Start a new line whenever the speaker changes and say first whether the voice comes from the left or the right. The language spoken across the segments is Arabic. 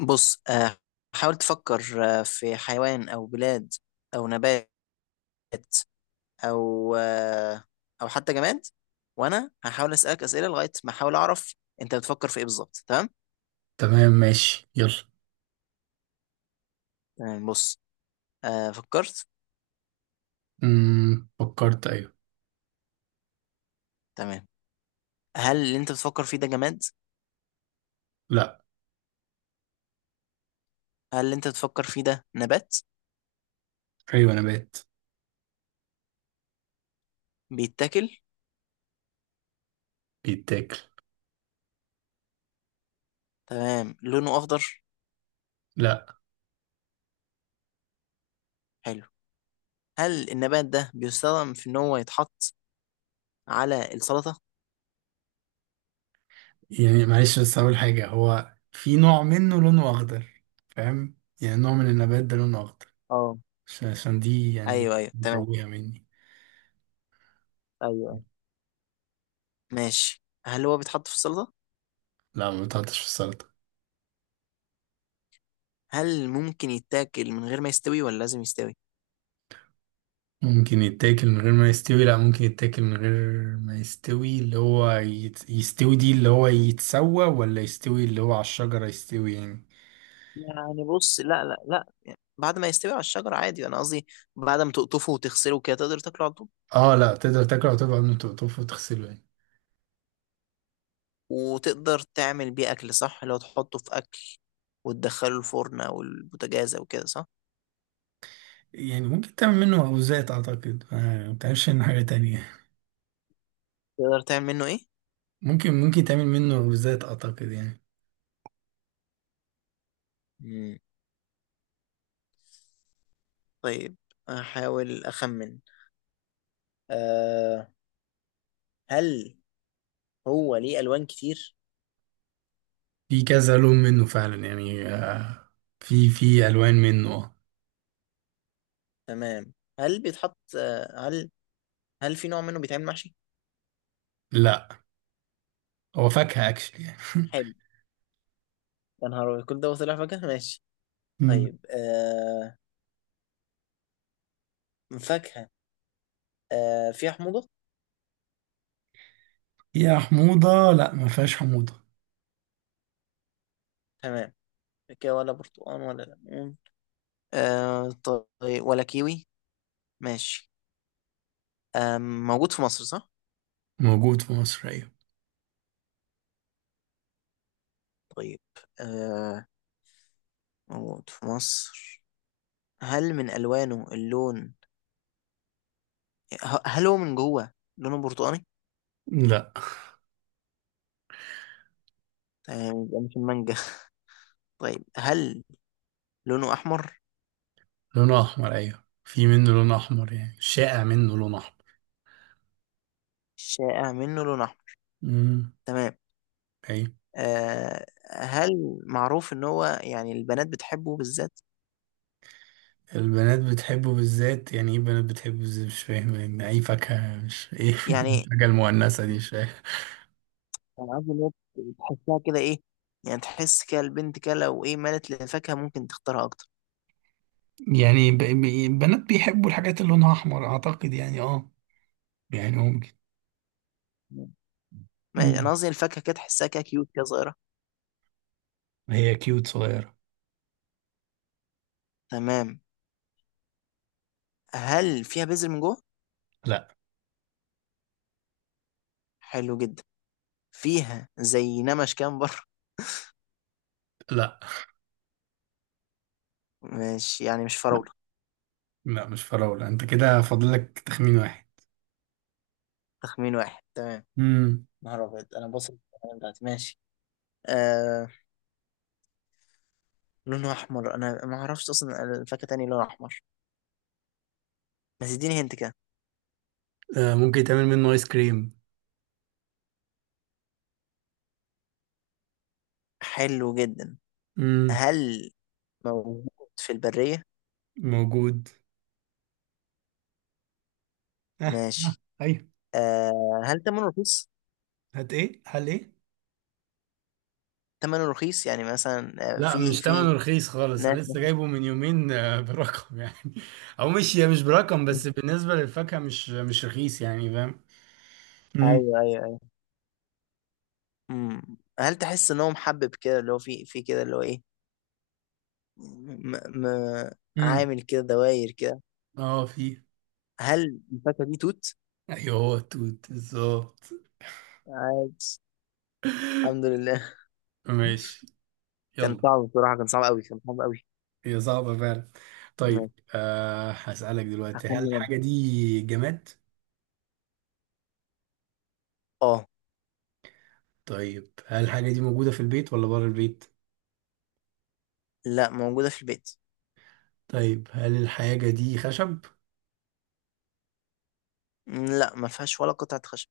left: بص، حاول تفكر، في حيوان أو بلاد أو نبات أو آه، أو حتى جماد. وأنا هحاول أسألك أسئلة لغاية ما أحاول أعرف أنت بتفكر في إيه بالظبط. تمام؟
right: تمام، ماشي، يلا.
left: تمام، بص. فكرت.
right: فكرت، ايوه.
left: تمام. هل اللي أنت بتفكر فيه ده جماد؟
right: لا.
left: هل اللي أنت بتفكر فيه ده نبات؟
right: ايوه، نبات.
left: بيتاكل؟
right: بيتاكل.
left: تمام، لونه أخضر؟
right: لا.
left: حلو. هل النبات ده بيستخدم في إن هو يتحط على السلطة؟
right: يعني معلش، بس اقول حاجه، هو في نوع منه لونه اخضر. فاهم؟ يعني نوع من النبات ده لونه اخضر.
left: اه،
right: عشان دي يعني
left: أيوه أيوه، تمام.
right: متوهه مني.
left: أيوه أيوه، ماشي. هل هو بيتحط في السلطة؟
right: لا، ما بتحطش في السلطه.
left: هل ممكن يتاكل من غير ما يستوي ولا لازم يستوي؟
right: ممكن يتاكل من غير ما يستوي، لا، ممكن يتاكل من غير ما يستوي، اللي هو يستوي دي، اللي هو يتسوى ولا يستوي، اللي هو على الشجره يستوي يعني.
left: يعني بص، لا لا لا، يعني بعد ما يستوي على الشجرة عادي، انا قصدي بعد ما تقطفه وتغسله كده تقدر تاكله على طول.
right: اه، لا، تقدر تاكله وتبقى من تقطفه وتغسله يعني.
left: وتقدر تعمل بيه اكل صح؟ لو تحطه في اكل وتدخله الفرن او البوتاجاز او كده صح؟
right: يعني ممكن تعمل منه مخبوزات اعتقد، ما بتعملش منه حاجة تانية.
left: تقدر تعمل منه ايه؟
right: ممكن تعمل منه مخبوزات اعتقد يعني.
left: مم. طيب، احاول اخمن. أه هل هو ليه الوان كتير؟
right: في كذا لون منه فعلا يعني، في الوان منه.
left: تمام. هل بيتحط، هل، في نوع منه بيتعمل محشي؟
right: لا، هو فاكهة اكشلي يعني.
left: حلو. يا نهار أبيض، كل ده وطلع فجأة! ماشي،
right: مم.
left: طيب. فاكهة، فيها حموضة؟
right: يا حموضة، لا، ما فيهاش حموضة.
left: تمام، كده ولا برتقال ولا ليمون، آه طيب ولا كيوي؟ ماشي، موجود في مصر صح؟
right: موجود في مصر، ايوه.
left: طيب، آه موجود في مصر. هل من ألوانه اللون، هل هو من جوه لونه برتقاني؟
right: لا.
left: تمام، يبقى مش المانجا. طيب، هل لونه أحمر؟
right: لونه احمر، ايوه، في منه لون احمر، يعني شائع منه لون احمر.
left: الشائع منه لون أحمر.
right: امم.
left: تمام. هل معروف إن هو يعني البنات بتحبه بالذات؟
right: البنات بتحبه بالذات؟ يعني ايه البنات بتحبه بالذات؟ مش فاهم يعني اي فاكهة، مش ايه. إيه
left: يعني
right: الحاجة المؤنثة دي؟ مش فاهم.
left: الألعاب اللي هي تحسها كده إيه، يعني تحس كده البنت كده لو إيه مالت للفاكهة ممكن تختارها أكتر.
right: يعني البنات بيحبوا الحاجات اللي لونها احمر اعتقد، يعني اه، يعني ممكن.
left: أنا
right: مم.
left: قصدي الفاكهة كده تحسها كده كيوت كده، صغيرة.
right: هي كيوت صغيرة.
left: تمام، هل فيها بذر من جوه؟
right: لا،
left: حلو جدا. فيها زي نمش كده من بره؟
right: لا،
left: مش يعني، مش فراولة.
right: لا، مش فراولة، انت كده فاضلك تخمين واحد.
left: تخمين واحد، تمام.
right: امم.
left: نهار أبيض، أنا بصل بتاعتي. ماشي. آه لونها أحمر، أنا ما أعرفش أصلا الفاكهة تاني لونها أحمر، بس اديني هنت كده.
right: ممكن تعمل منه ايس كريم.
left: حلو جدا.
right: امم.
left: هل موجود في البرية؟
right: موجود. آه. آه.
left: ماشي.
right: ايوه.
left: هل ثمنه رخيص؟
right: هات ايه؟ هل ايه؟
left: ثمنه رخيص يعني مثلا،
right: لا،
left: في
right: مش
left: في
right: تمنه رخيص خالص، انا
left: ناس.
right: لسه جايبه من يومين، برقم يعني. او مش برقم، بس بالنسبه للفاكهه مش رخيص، يعني فاهم؟ امم.
left: ايوه ايوه ايوه. مم. هل تحس ان هو محبب كده، اللي هو في كده اللي هو ايه، م... م...
right: امم.
left: عامل كده دواير كده؟
right: اه، في.
left: هل الفاكهه دي توت؟
right: ايوه، هو التوت بالظبط.
left: عادي. الحمد لله.
right: ماشي.
left: كان
right: يلا.
left: صعب بصراحه، كان صعب قوي، كان صعب قوي.
right: هي صعبه فعلا. طيب،
left: ماشي.
right: هسألك دلوقتي، هل
left: هخمن انا.
right: الحاجه دي جماد؟
left: اه.
right: طيب، هل الحاجه دي موجوده في البيت ولا بره البيت؟
left: لا، موجوده في البيت.
right: طيب، هل الحاجه دي خشب؟
left: لا، ما فيهاش ولا قطعه خشب.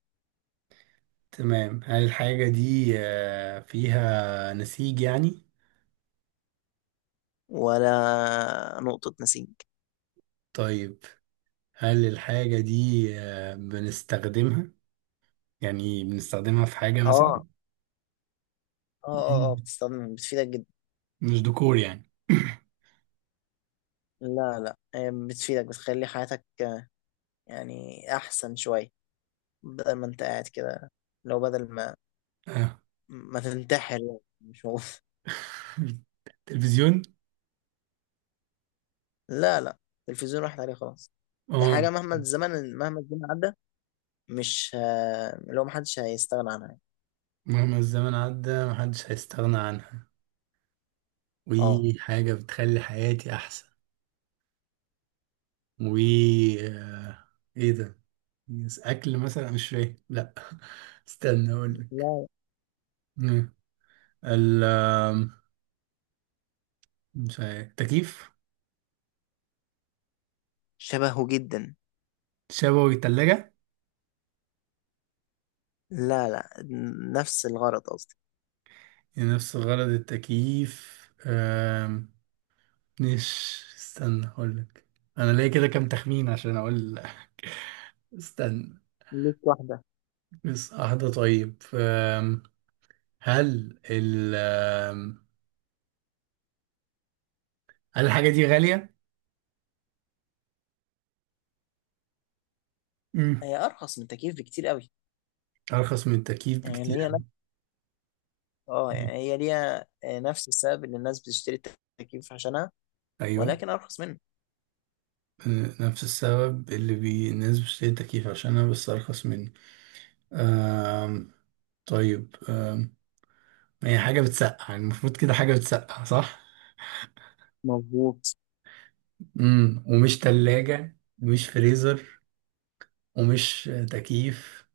right: تمام، هل الحاجه دي فيها نسيج يعني؟
left: ولا نقطه نسيج.
right: طيب، هل الحاجة دي بنستخدمها، يعني بنستخدمها في حاجة
left: اه،
right: مثلا؟
left: اه اه اه، بتستخدم بتفيدك جدا.
right: مش ديكور يعني.
left: لا لا، هي بتفيدك، بتخلي حياتك، يعني أحسن شوية، بدل ما أنت قاعد كده، لو بدل ما
right: آه.
left: ما تنتحر يعني، مش هو.
right: تلفزيون.
left: لا لا، التلفزيون راحت عليه خلاص. هي
right: اه،
left: حاجة مهما الزمن عدى، مش لو محدش هيستغنى عنها يعني.
right: مهما الزمن عدى محدش هيستغنى عنها،
left: اه،
right: وحاجة بتخلي حياتي أحسن، و آه، إيه ده؟ أكل مثلا؟ مش فاهم، لأ. استنى أقولك.
left: لا،
right: مم. ال آم، مش عارف، تكييف.
left: شبهه جدا.
right: شبوي تلاجة.
left: لا لا، نفس الغرض قصدي.
right: نفس غرض التكييف، مش، استنى اقولك. انا ليا كده كام تخمين عشان اقول لك. استنى،
left: ليك واحدة.
right: بس واحدة. طيب، هل ال أم، هل الحاجة دي غالية؟ مم.
left: هي أرخص من التكييف بكتير قوي.
right: أرخص من التكييف
left: يعني اللي
right: بكتير
left: هي
right: أوي.
left: نفس، اه،
right: مم.
left: يعني هي ليها نفس السبب اللي الناس بتشتري التكييف عشانها،
right: أيوه.
left: ولكن أرخص منه.
right: نفس السبب اللي الناس بتشتري التكييف عشانها، بس أرخص مني. أم... طيب، هي حاجة بتسقع، المفروض كده، حاجة بتسقع، صح؟
left: مظبوط.
right: امم، ومش تلاجة، مش فريزر، ومش تكييف،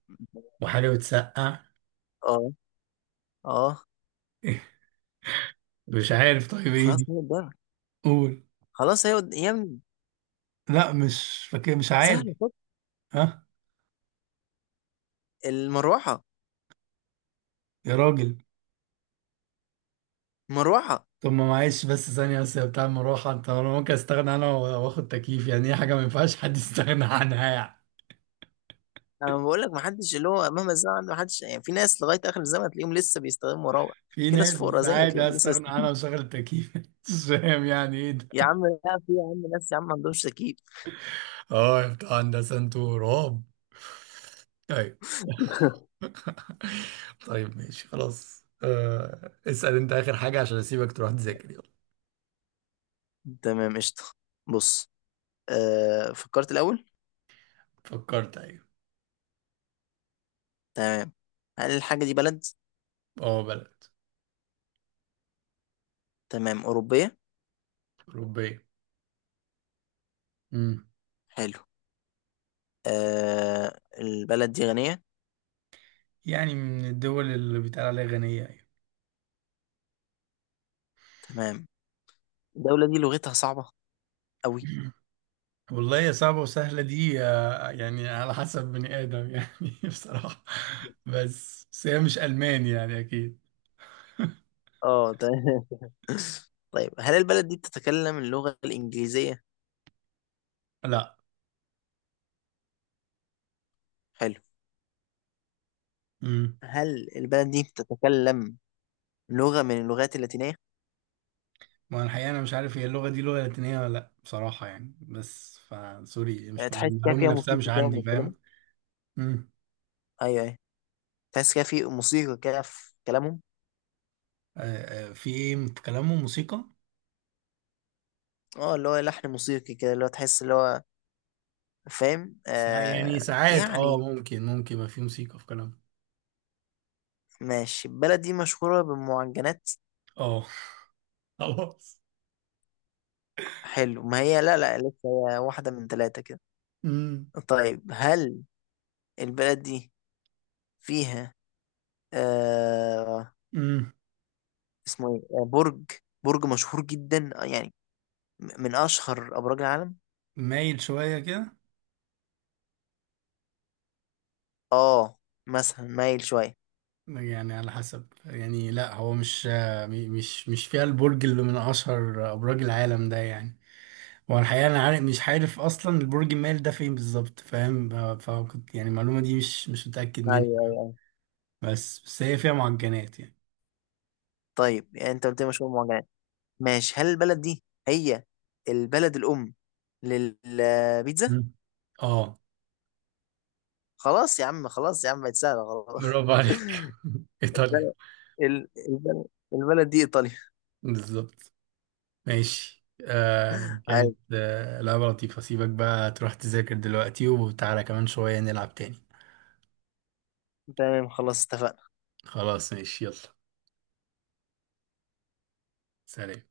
right: وحاجة بتسقع.
left: اه، اه،
right: إيه؟ مش عارف، طيب ايه
left: خلاص
right: دي؟
left: هي الدرع،
right: قول.
left: خلاص هي يا ابني
right: لا، مش فاكر، مش عارف.
left: سهله فك.
right: ها.
left: المروحه.
right: يا راجل.
left: المروحه.
right: طب، ما معلش بس ثانية، بس يا بتاع المروحة، انت انا ممكن استغنى انا واخد تكييف، يعني ايه حاجة ما ينفعش حد يستغنى عنها يعني.
left: انا بقول لك ما حدش، اللي هو مهما الزمن عنده ما حدش يعني، في ناس لغايه اخر الزمن تلاقيهم لسه بيستخدموا مراوح.
right: في
left: في ناس فقراء
right: ناس
left: زي
right: عادي
left: تلاقيهم لسه
right: استغنى عنها وشغل التكييف، مش فاهم يعني ايه
left: يا
right: ده.
left: عم لا، في يا عم ناس يا عم ما عندهمش تكييف.
right: اه، يا بتاع هندسة، انتوا رعب. طيب. طيب، ماشي، خلاص، اسأل انت اخر حاجة عشان اسيبك تروح تذاكر، يلا.
left: تمام، قشطه. بص، فكرت الاول.
right: فكرت، ايوه.
left: تمام. هل الحاجه دي بلد؟
right: اه، بلد.
left: تمام، اوروبيه.
right: اوروبية. امم.
left: حلو. البلد دي غنيه؟
right: يعني من الدول اللي بيتقال عليها غنية يعني.
left: تمام. الدوله دي لغتها صعبه قوي؟
right: والله، يا صعبة وسهلة دي، يعني على حسب بني آدم يعني، بصراحة. بس هي مش ألماني يعني، أكيد.
left: اه، تمام. طيب، هل البلد دي بتتكلم اللغة الإنجليزية؟
right: لا.
left: حلو.
right: امم.
left: هل البلد دي بتتكلم لغة من اللغات اللاتينية؟
right: ما أنا الحقيقة، أنا مش عارف هي اللغة دي لغة لاتينية ولا لأ، بصراحة يعني، بس فسوري
left: يعني
right: مش معلومة،
left: تحس كده
right: المعلومة
left: فيها
right: نفسها مش
left: موسيقى كده
right: عندي،
left: وهم بيتكلموا؟
right: فاهم؟
left: أيوه أيوه. تحس كده في موسيقى كده في كلامهم؟
right: آه، آه، في ايه، في كلامه موسيقى.
left: اه، اللي هو لحن موسيقي كده، اللي هو تحس، اللي هو فاهم؟
right: يعني ساعات، اه،
left: يعني
right: ممكن ما في موسيقى في كلامه.
left: ماشي. البلد دي مشهورة بالمعجنات؟
right: اه. خلاص.
left: حلو. ما هي لا لا، لسه هي واحدة من ثلاثة كده.
right: امم.
left: طيب، هل البلد دي فيها، آه
right: امم.
left: اسمه ايه، برج، برج مشهور جدا، يعني من اشهر ابراج العالم.
right: مايل شوية كده.
left: اه، مثلا مايل شويه.
right: يعني على حسب، يعني لا، هو مش، مش فيها البرج اللي من اشهر ابراج العالم ده يعني. هو الحقيقة انا مش عارف اصلا البرج المايل ده فين بالظبط، فاهم؟ فكنت يعني المعلومة دي مش متأكد منها
left: ايوه
right: يعني.
left: ايوه.
right: بس هي فيها معجنات يعني.
left: طيب يعني انت قلت لي مشهور معجنات. ماشي، هل البلد دي هي البلد الام للبيتزا؟
right: مم. اه،
left: خلاص يا عم، خلاص يا عم، بقت سهله خلاص.
right: برافو عليك. ايطاليا.
left: البلد، ال- البلد البلد دي ايطاليا.
right: بالظبط. ماشي، كانت
left: عادي.
right: لعبة لطيفة، سيبك بقى تروح تذاكر دلوقتي وتعالى كمان شوية نلعب تاني.
left: تمام، خلاص اتفقنا.
right: خلاص، ماشي، يلا. سلام.